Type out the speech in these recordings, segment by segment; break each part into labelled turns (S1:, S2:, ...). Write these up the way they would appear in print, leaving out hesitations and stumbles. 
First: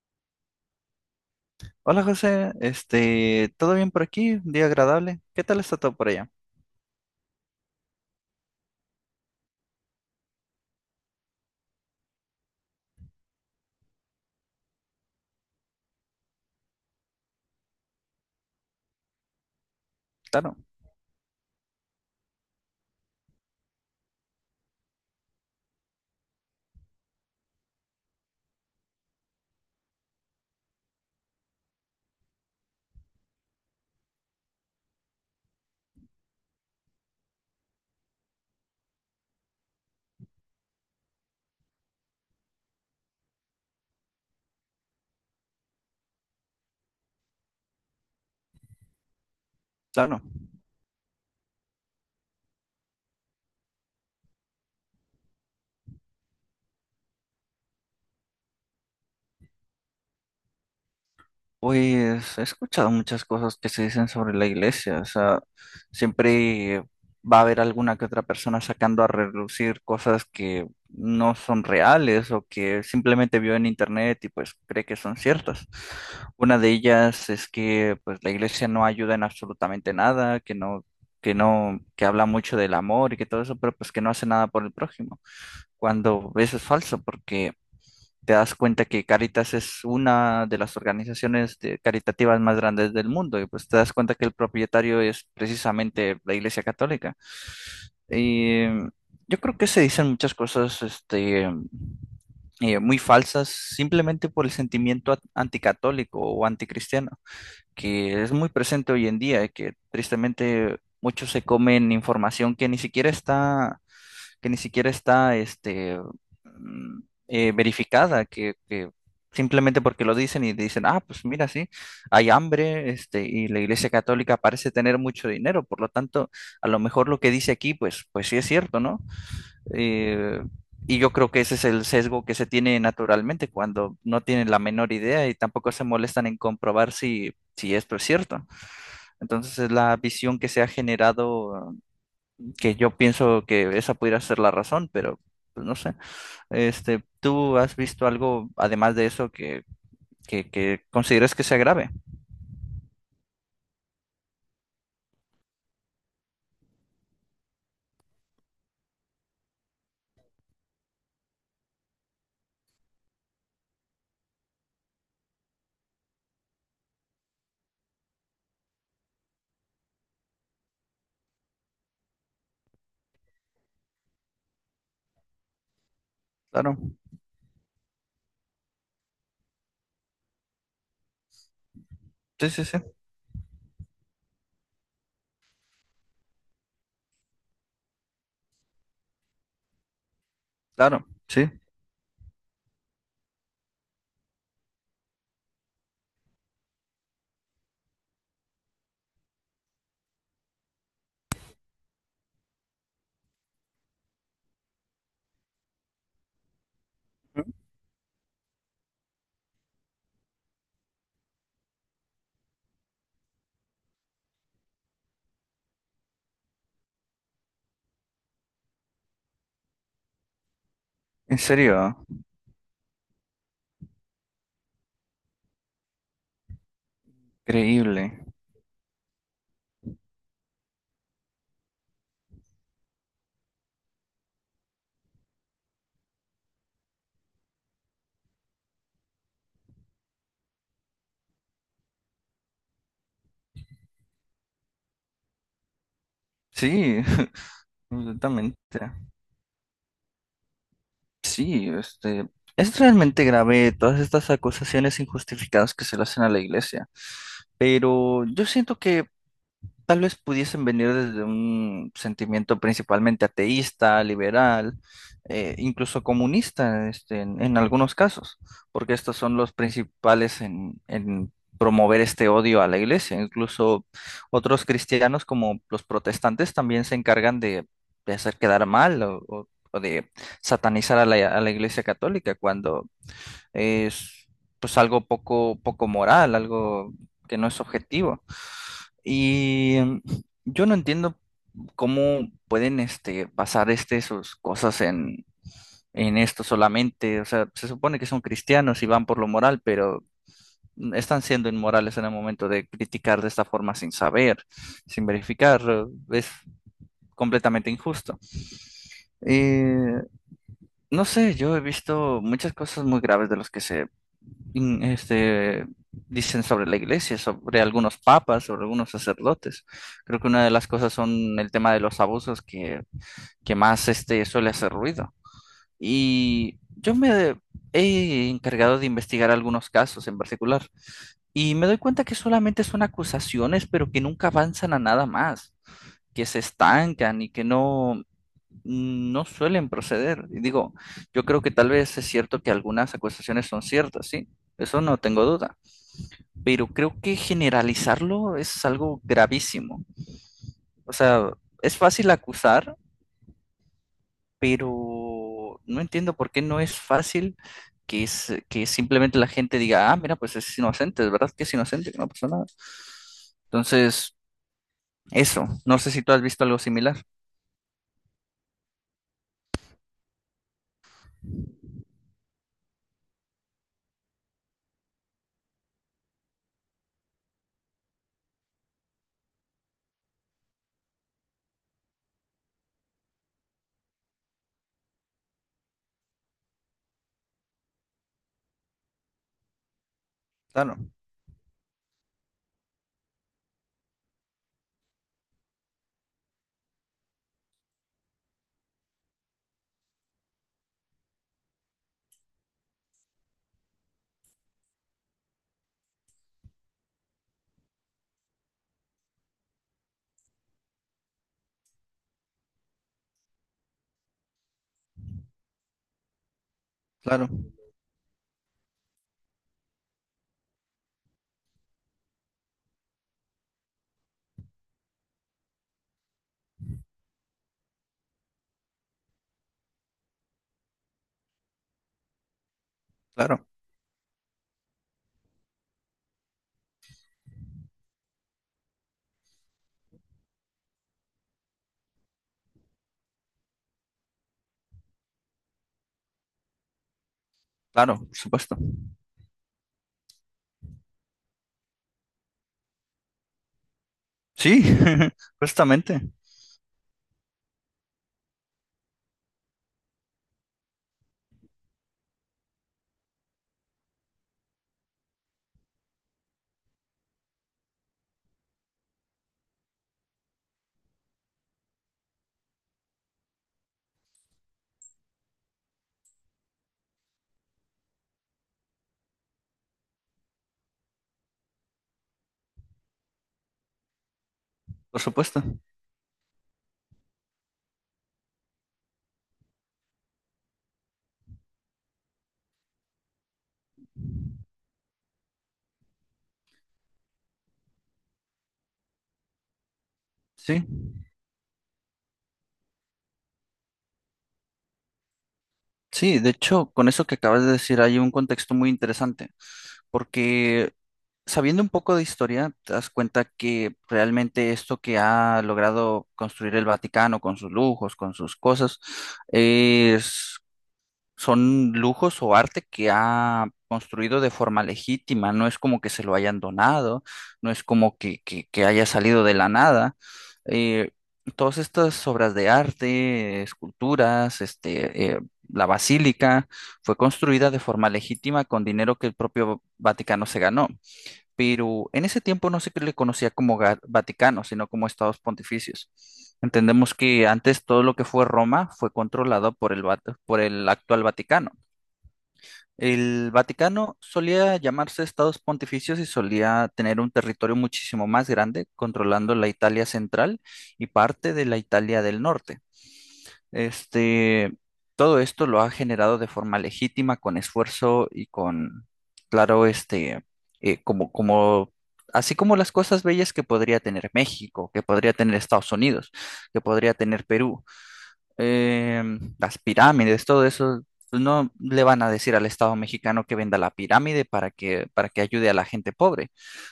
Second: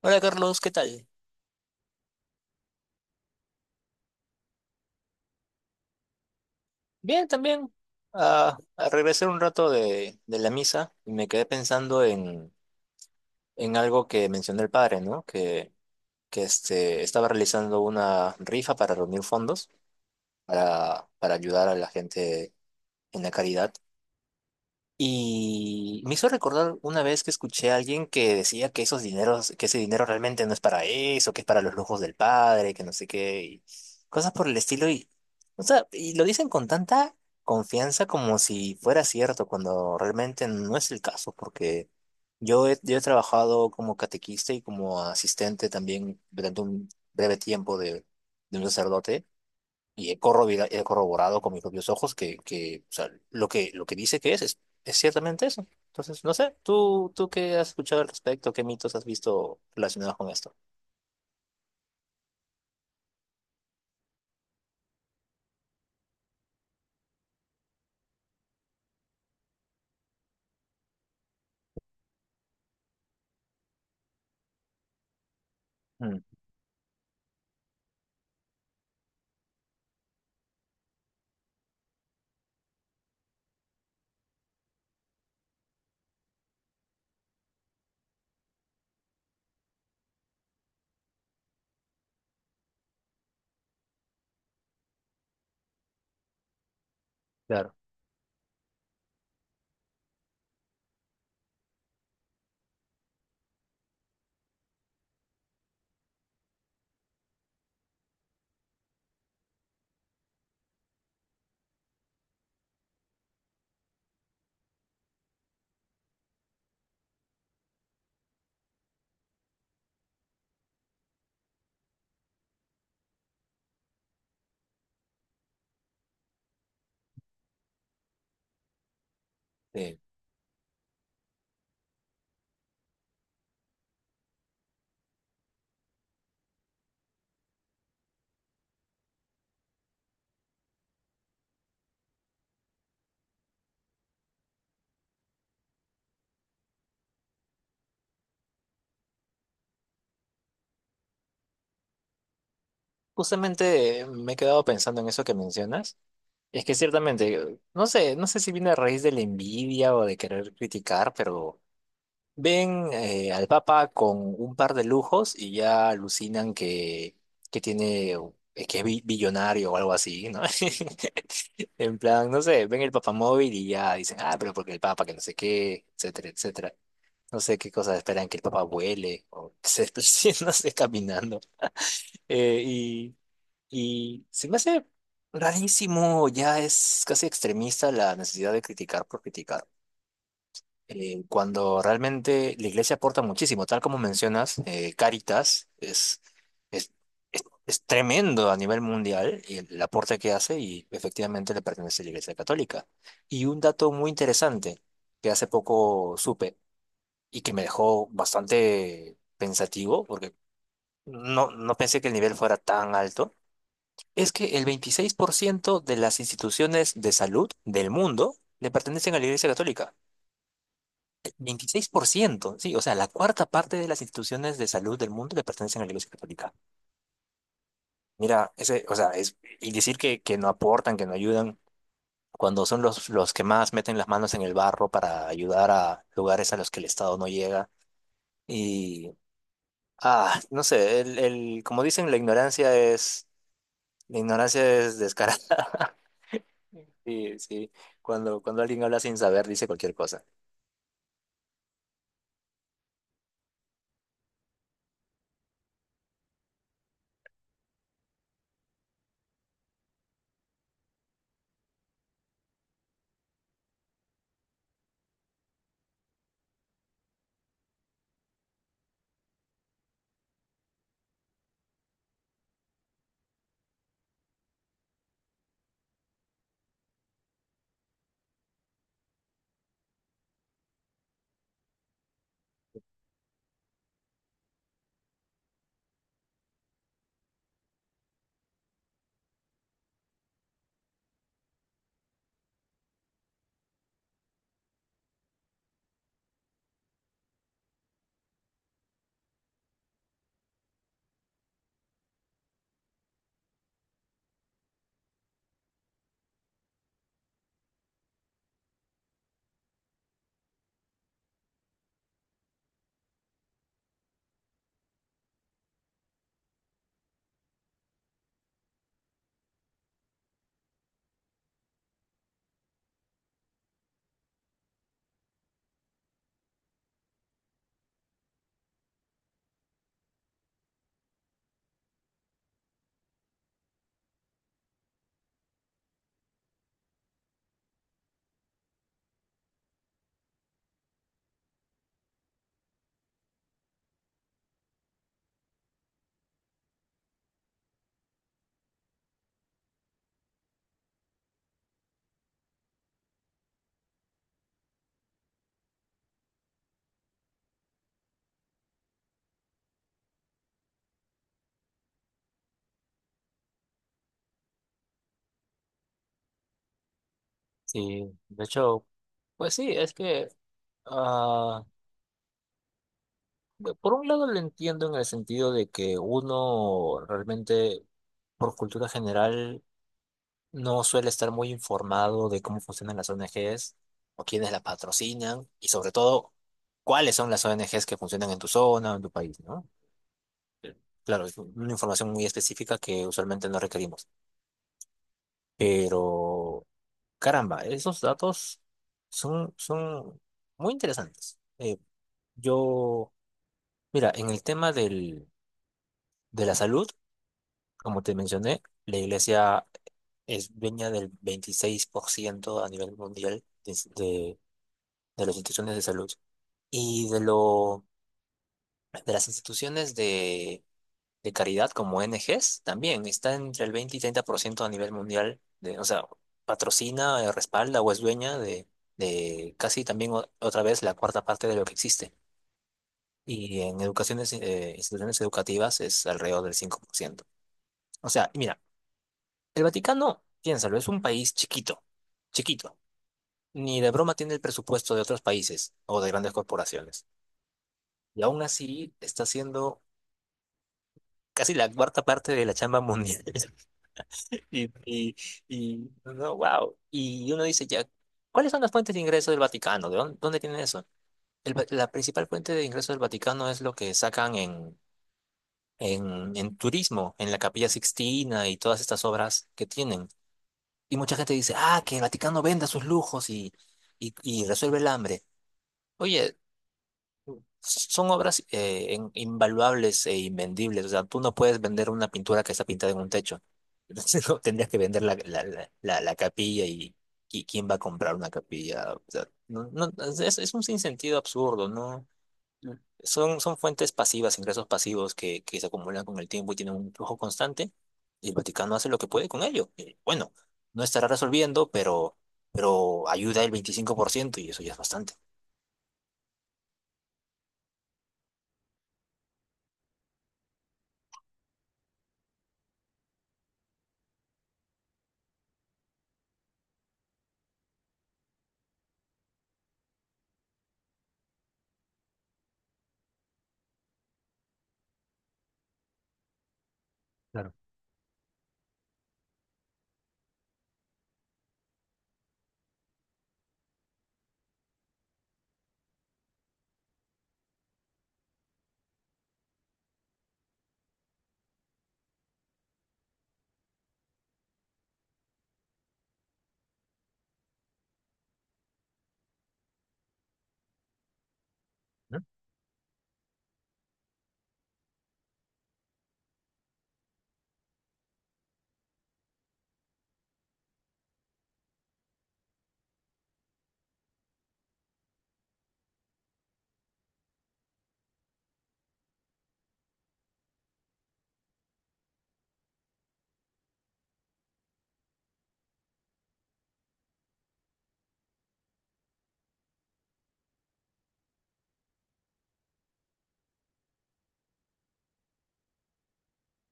S1: Hola Carlos, ¿qué tal?
S2: Hola José, ¿todo bien por aquí? Un día agradable. ¿Qué tal está todo por allá?
S1: Bien, también. Regresé un rato de la misa y me quedé pensando en algo que mencionó el padre, ¿no? Que este, estaba realizando una rifa para reunir fondos
S2: Claro,
S1: para ayudar a la gente en la caridad. Y me hizo recordar una vez que escuché a alguien que decía que esos dineros, que ese dinero realmente no es para eso, que es para los lujos del padre, que no sé qué, y cosas por el estilo. Y, o sea, y lo dicen con tanta confianza como si fuera cierto, cuando realmente no es el caso, porque yo he trabajado como catequista y como asistente también durante un breve tiempo de un sacerdote y
S2: claro.
S1: he corroborado con mis propios ojos o sea, lo que dice que es ciertamente eso. Entonces, no sé, tú qué has escuchado al respecto? ¿Qué mitos has visto relacionados con esto?
S2: Pues he escuchado muchas cosas que se dicen sobre la iglesia, o sea, siempre va a haber alguna que otra persona sacando a relucir cosas que no son reales o que simplemente vio en internet y pues cree que son ciertas.
S1: Mm,
S2: Una de ellas es que pues la iglesia no ayuda en absolutamente nada, que no, que no, que habla mucho del amor y que todo eso, pero pues que no hace nada por el prójimo, cuando eso es falso, porque te das cuenta que Caritas es una de las caritativas más grandes del mundo, y pues te das cuenta que el propietario es precisamente la Iglesia Católica.
S1: claro.
S2: Y yo creo que se dicen muchas cosas, muy falsas simplemente por el sentimiento anticatólico o anticristiano, que es muy presente hoy en día y que tristemente muchos se comen información que ni siquiera está mm, verificada, que simplemente porque lo dicen y dicen, ah, pues mira, sí, hay hambre, y la Iglesia Católica parece tener mucho dinero, por lo tanto, a lo mejor lo que dice aquí, pues sí es cierto, ¿no?
S1: Sí.
S2: Eh, y yo creo que ese es el sesgo que se tiene naturalmente cuando no tienen la menor idea y tampoco se molestan en comprobar si esto es cierto. Entonces es la visión que se ha generado que yo pienso que esa pudiera ser la razón, pero pues, no sé. ¿Tú has visto algo además de eso que consideres que sea grave?
S1: Justamente me he quedado pensando en eso que mencionas. Es que ciertamente, no sé, no sé si viene a raíz de la envidia o de querer criticar, pero ven al Papa con un par de lujos y ya alucinan que tiene, que es billonario o algo así, ¿no? En plan, no sé, ven el Papa móvil y ya dicen, ah, pero porque el Papa, que no sé qué, etcétera, etcétera.
S2: Claro.
S1: No sé qué cosas esperan que el Papa vuele o que se desplace, no sé, caminando.
S2: Sí,
S1: Eh,
S2: sí, sí.
S1: y, y se me hace rarísimo, ya es casi extremista la necesidad de criticar por criticar,
S2: Claro. Sí.
S1: cuando realmente la iglesia aporta muchísimo, tal como mencionas. Caritas es, es tremendo a nivel mundial el aporte que hace y efectivamente le pertenece a la Iglesia Católica. Y un dato muy interesante que hace poco supe y
S2: Ujú.
S1: que me dejó bastante pensativo, porque no pensé que el nivel fuera tan alto, es que el 26% de las instituciones de salud del mundo le pertenecen a la Iglesia Católica.
S2: En serio.
S1: 26%, sí, o sea, la cuarta parte de las instituciones de salud del mundo le pertenecen a la Iglesia Católica.
S2: Increíble.
S1: Mira, ese, o sea, es, y decir que no aportan, que no ayudan, cuando son los que más meten las manos en el barro para ayudar a lugares a los que el Estado no llega. Y, ah, no sé, como dicen, la ignorancia es descarada.
S2: Sí,
S1: Sí, sí, cuando
S2: completamente.
S1: alguien habla sin saber, dice cualquier cosa.
S2: Sí, es realmente grave todas estas acusaciones injustificadas que se le hacen a la iglesia, pero yo siento que tal vez pudiesen venir desde un sentimiento principalmente ateísta, liberal, incluso comunista, en algunos casos, porque estos son los principales en promover este odio a la iglesia. Incluso otros cristianos, como los protestantes, también se encargan de hacer quedar mal o de satanizar a a la iglesia católica cuando es pues algo poco, poco moral, algo que no es objetivo. Y mm, yo no entiendo cómo pueden basar sus cosas en esto solamente. O sea, se supone que son cristianos y van por lo moral, pero están siendo inmorales en el momento de criticar de esta forma sin saber, sin verificar. Es completamente injusto. Eh, no sé, yo he visto muchas cosas muy graves de los que se in- este, dicen sobre la iglesia, sobre algunos papas, sobre algunos sacerdotes. Creo que una de las cosas son el tema de los abusos que más suele hacer ruido. Y yo me he encargado de investigar algunos casos en particular y me doy cuenta que solamente son acusaciones, pero que nunca avanzan a nada más, que se estancan y que no no suelen proceder. Y digo, yo creo que tal vez es cierto que algunas acusaciones son ciertas, sí, eso no tengo duda, pero creo que generalizarlo es algo gravísimo. O sea, es fácil acusar, pero no entiendo por qué no es fácil que simplemente la gente diga, ah, mira, pues es inocente, de verdad que es inocente, que no pasó nada. Entonces, eso, no sé si tú has visto algo similar.
S1: Sí, de hecho, pues sí, es que... Bueno, por un lado lo entiendo en el sentido de que uno realmente, por cultura general, no suele estar muy informado de cómo funcionan las ONGs o quiénes las patrocinan y sobre todo cuáles son las ONGs que funcionan en tu zona o en tu país, ¿no?
S2: Claro,
S1: Claro, es una información muy específica que usualmente no requerimos. Pero, caramba, esos datos son muy interesantes. Yo, mira, en el tema de la salud. Como te mencioné, la iglesia es dueña del 26% a nivel mundial de las instituciones de salud. Y
S2: claro,
S1: de las instituciones de caridad como ONGs también está entre el 20 y 30% a nivel mundial. De, o sea, patrocina, respalda o es dueña de casi también otra vez la cuarta parte de lo que existe.
S2: claro,
S1: Y en educaciones, instituciones educativas, es alrededor del 5%. O sea, mira, el Vaticano, piénsalo, es un país chiquito, chiquito. Ni de broma tiene el presupuesto de otros países o de grandes corporaciones.
S2: claro, por
S1: Y aún
S2: supuesto.
S1: así está haciendo casi la cuarta parte de la chamba mundial.
S2: Sí,
S1: Y, y,
S2: justamente,
S1: no, wow. Y uno dice ya, ¿cuáles son las fuentes de ingreso del Vaticano? ¿De dónde tienen eso? La principal fuente de ingreso del Vaticano es lo que sacan en turismo, en la Capilla Sixtina y todas estas obras que tienen. Y mucha gente dice, ah, que el Vaticano venda sus lujos y resuelve el hambre. Oye, son obras, invaluables e invendibles. O sea, tú no puedes vender una pintura que está pintada en un techo. Entonces, no, tendrías que
S2: por
S1: vender
S2: supuesto.
S1: la capilla y, ¿quién va a comprar una capilla? O sea, no, es un sinsentido absurdo, ¿no? Son fuentes pasivas, ingresos pasivos que se acumulan con el tiempo y tienen un flujo constante, y el Vaticano hace lo que puede con ello. Y, bueno,
S2: Sí,
S1: no estará resolviendo, pero ayuda el 25% y eso ya es bastante.
S2: sí, de hecho, con eso que acabas de decir hay un contexto muy interesante, porque sabiendo un poco de historia, te das cuenta que realmente esto que ha logrado construir el Vaticano con sus lujos, con sus cosas, es son lujos o arte que ha construido de forma legítima, no es como que se lo hayan donado, no
S1: Claro.
S2: es como que haya salido de la nada. Eh, todas estas obras de arte, esculturas, la basílica, fue construida de forma legítima con dinero que el propio Vaticano se ganó, pero en ese tiempo no se le conocía como Vaticano, sino como Estados Pontificios. Entendemos que antes todo lo que fue Roma fue controlado por por el actual Vaticano.
S1: ¿No?
S2: El Vaticano solía llamarse Estados Pontificios y solía tener un territorio muchísimo más grande, controlando la Italia central y parte de la Italia del norte. Este, todo esto lo ha generado de forma legítima, con esfuerzo y con, claro, como así como las cosas bellas que podría tener México, que podría tener Estados Unidos, que podría tener Perú, las pirámides, todo eso, pues no le van a decir al Estado mexicano que venda la pirámide para que ayude a la gente pobre.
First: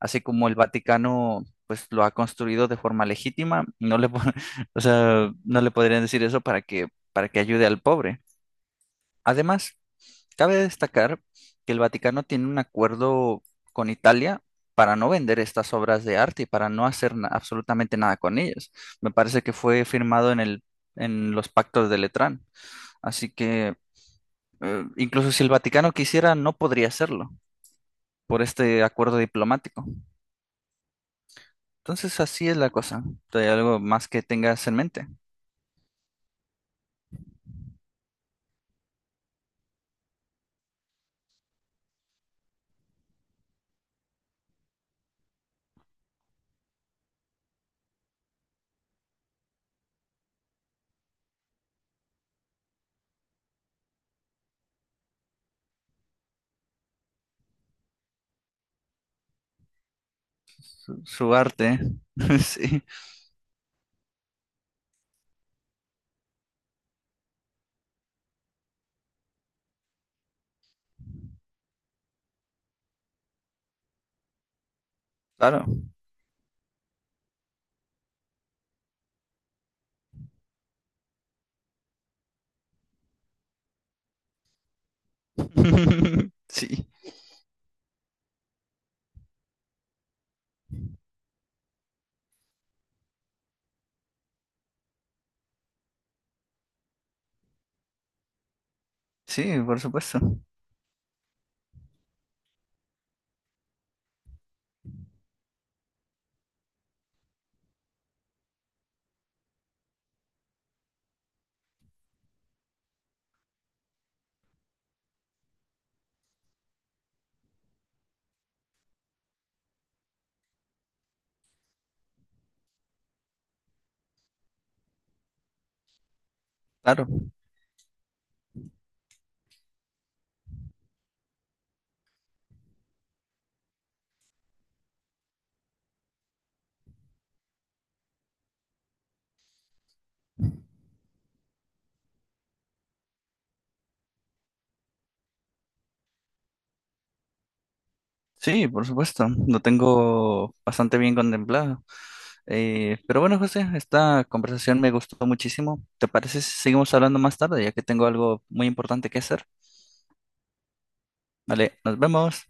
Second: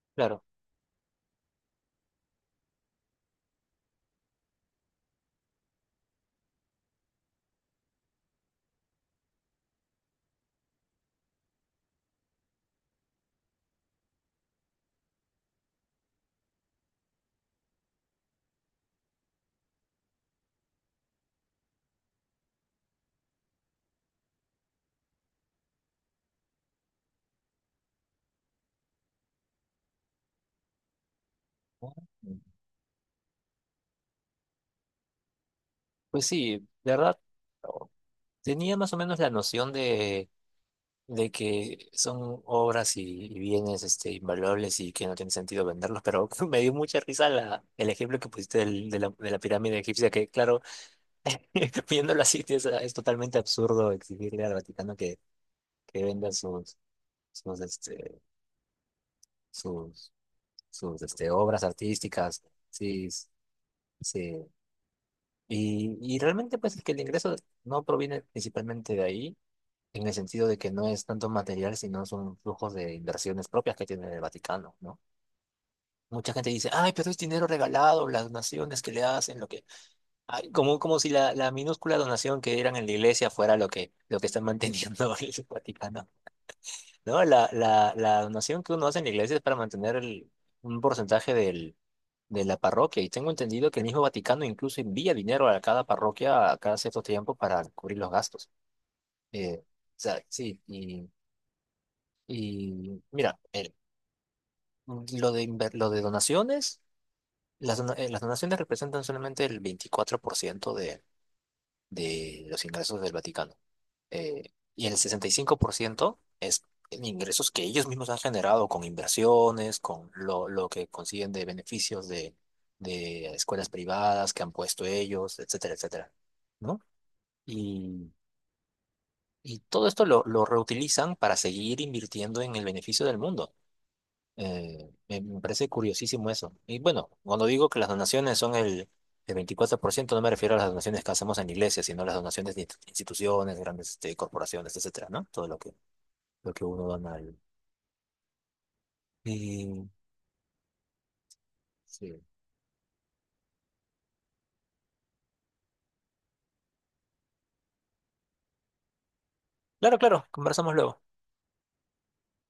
S2: Así
S1: Claro.
S2: como el Vaticano, pues lo ha construido de forma legítima, no le, po- o sea, no le podrían decir eso para que ayude al pobre. Además, cabe destacar que el Vaticano tiene un acuerdo con Italia, para no vender estas obras de arte y para no hacer absolutamente nada con ellas. Me parece que fue firmado en los pactos de Letrán. Así que incluso si el Vaticano quisiera, no podría hacerlo por este acuerdo diplomático. Entonces así es la cosa. ¿Hay algo más que tengas en mente?
S1: Pues sí, de verdad, oh, tenía más o menos la noción de que son obras y bienes este, invaluables y que no tiene sentido venderlos, pero me dio mucha risa el ejemplo que pusiste de la pirámide egipcia, que claro, viéndolo así, sí, es totalmente absurdo exigirle al Vaticano que venda sus, este, sus, sus este,
S2: Su
S1: obras
S2: arte.
S1: artísticas.
S2: Sí,
S1: Sí, sí. Y realmente, pues, es que el ingreso no proviene principalmente de ahí, en el sentido de que no es tanto material, sino son flujos de inversiones propias que tiene el Vaticano, ¿no?
S2: claro.
S1: Mucha gente dice, ay, pero es dinero regalado, las donaciones que le hacen, lo que... Ay, como, como si la minúscula donación que eran en la iglesia fuera lo que está manteniendo el Vaticano.
S2: Sí,
S1: No, la donación que uno hace en la iglesia es para mantener un porcentaje de la parroquia. Y tengo entendido que el mismo Vaticano incluso envía dinero a cada parroquia a cada cierto tiempo para cubrir los gastos.
S2: sí,
S1: Eh, o
S2: por supuesto.
S1: sí, y mira, el- lo de, inver- lo de donaciones, las, dona- las donaciones representan solamente el 24% de los ingresos del Vaticano. Y el 65% es en ingresos que ellos mismos han generado con inversiones, con lo que consiguen de beneficios de escuelas privadas que han puesto ellos, etcétera, etcétera, ¿no?
S2: Claro.
S1: Y, y todo esto lo reutilizan para seguir invirtiendo en el beneficio del mundo. Me parece curiosísimo eso. Y bueno, cuando digo que las donaciones son el 24%, no me refiero a las donaciones que hacemos en iglesias, sino a las donaciones de instituciones, grandes este, corporaciones, etcétera, ¿no? Todo lo que uno da a nadie.
S2: Sí, por supuesto. Lo
S1: Y,
S2: tengo bastante bien contemplado.
S1: sí.
S2: Pero bueno, José, esta conversación me gustó muchísimo. ¿Te parece si seguimos hablando más tarde, ya que tengo algo muy importante que hacer?
S1: Claro, claro, conversamos luego.
S2: Vale, nos vemos.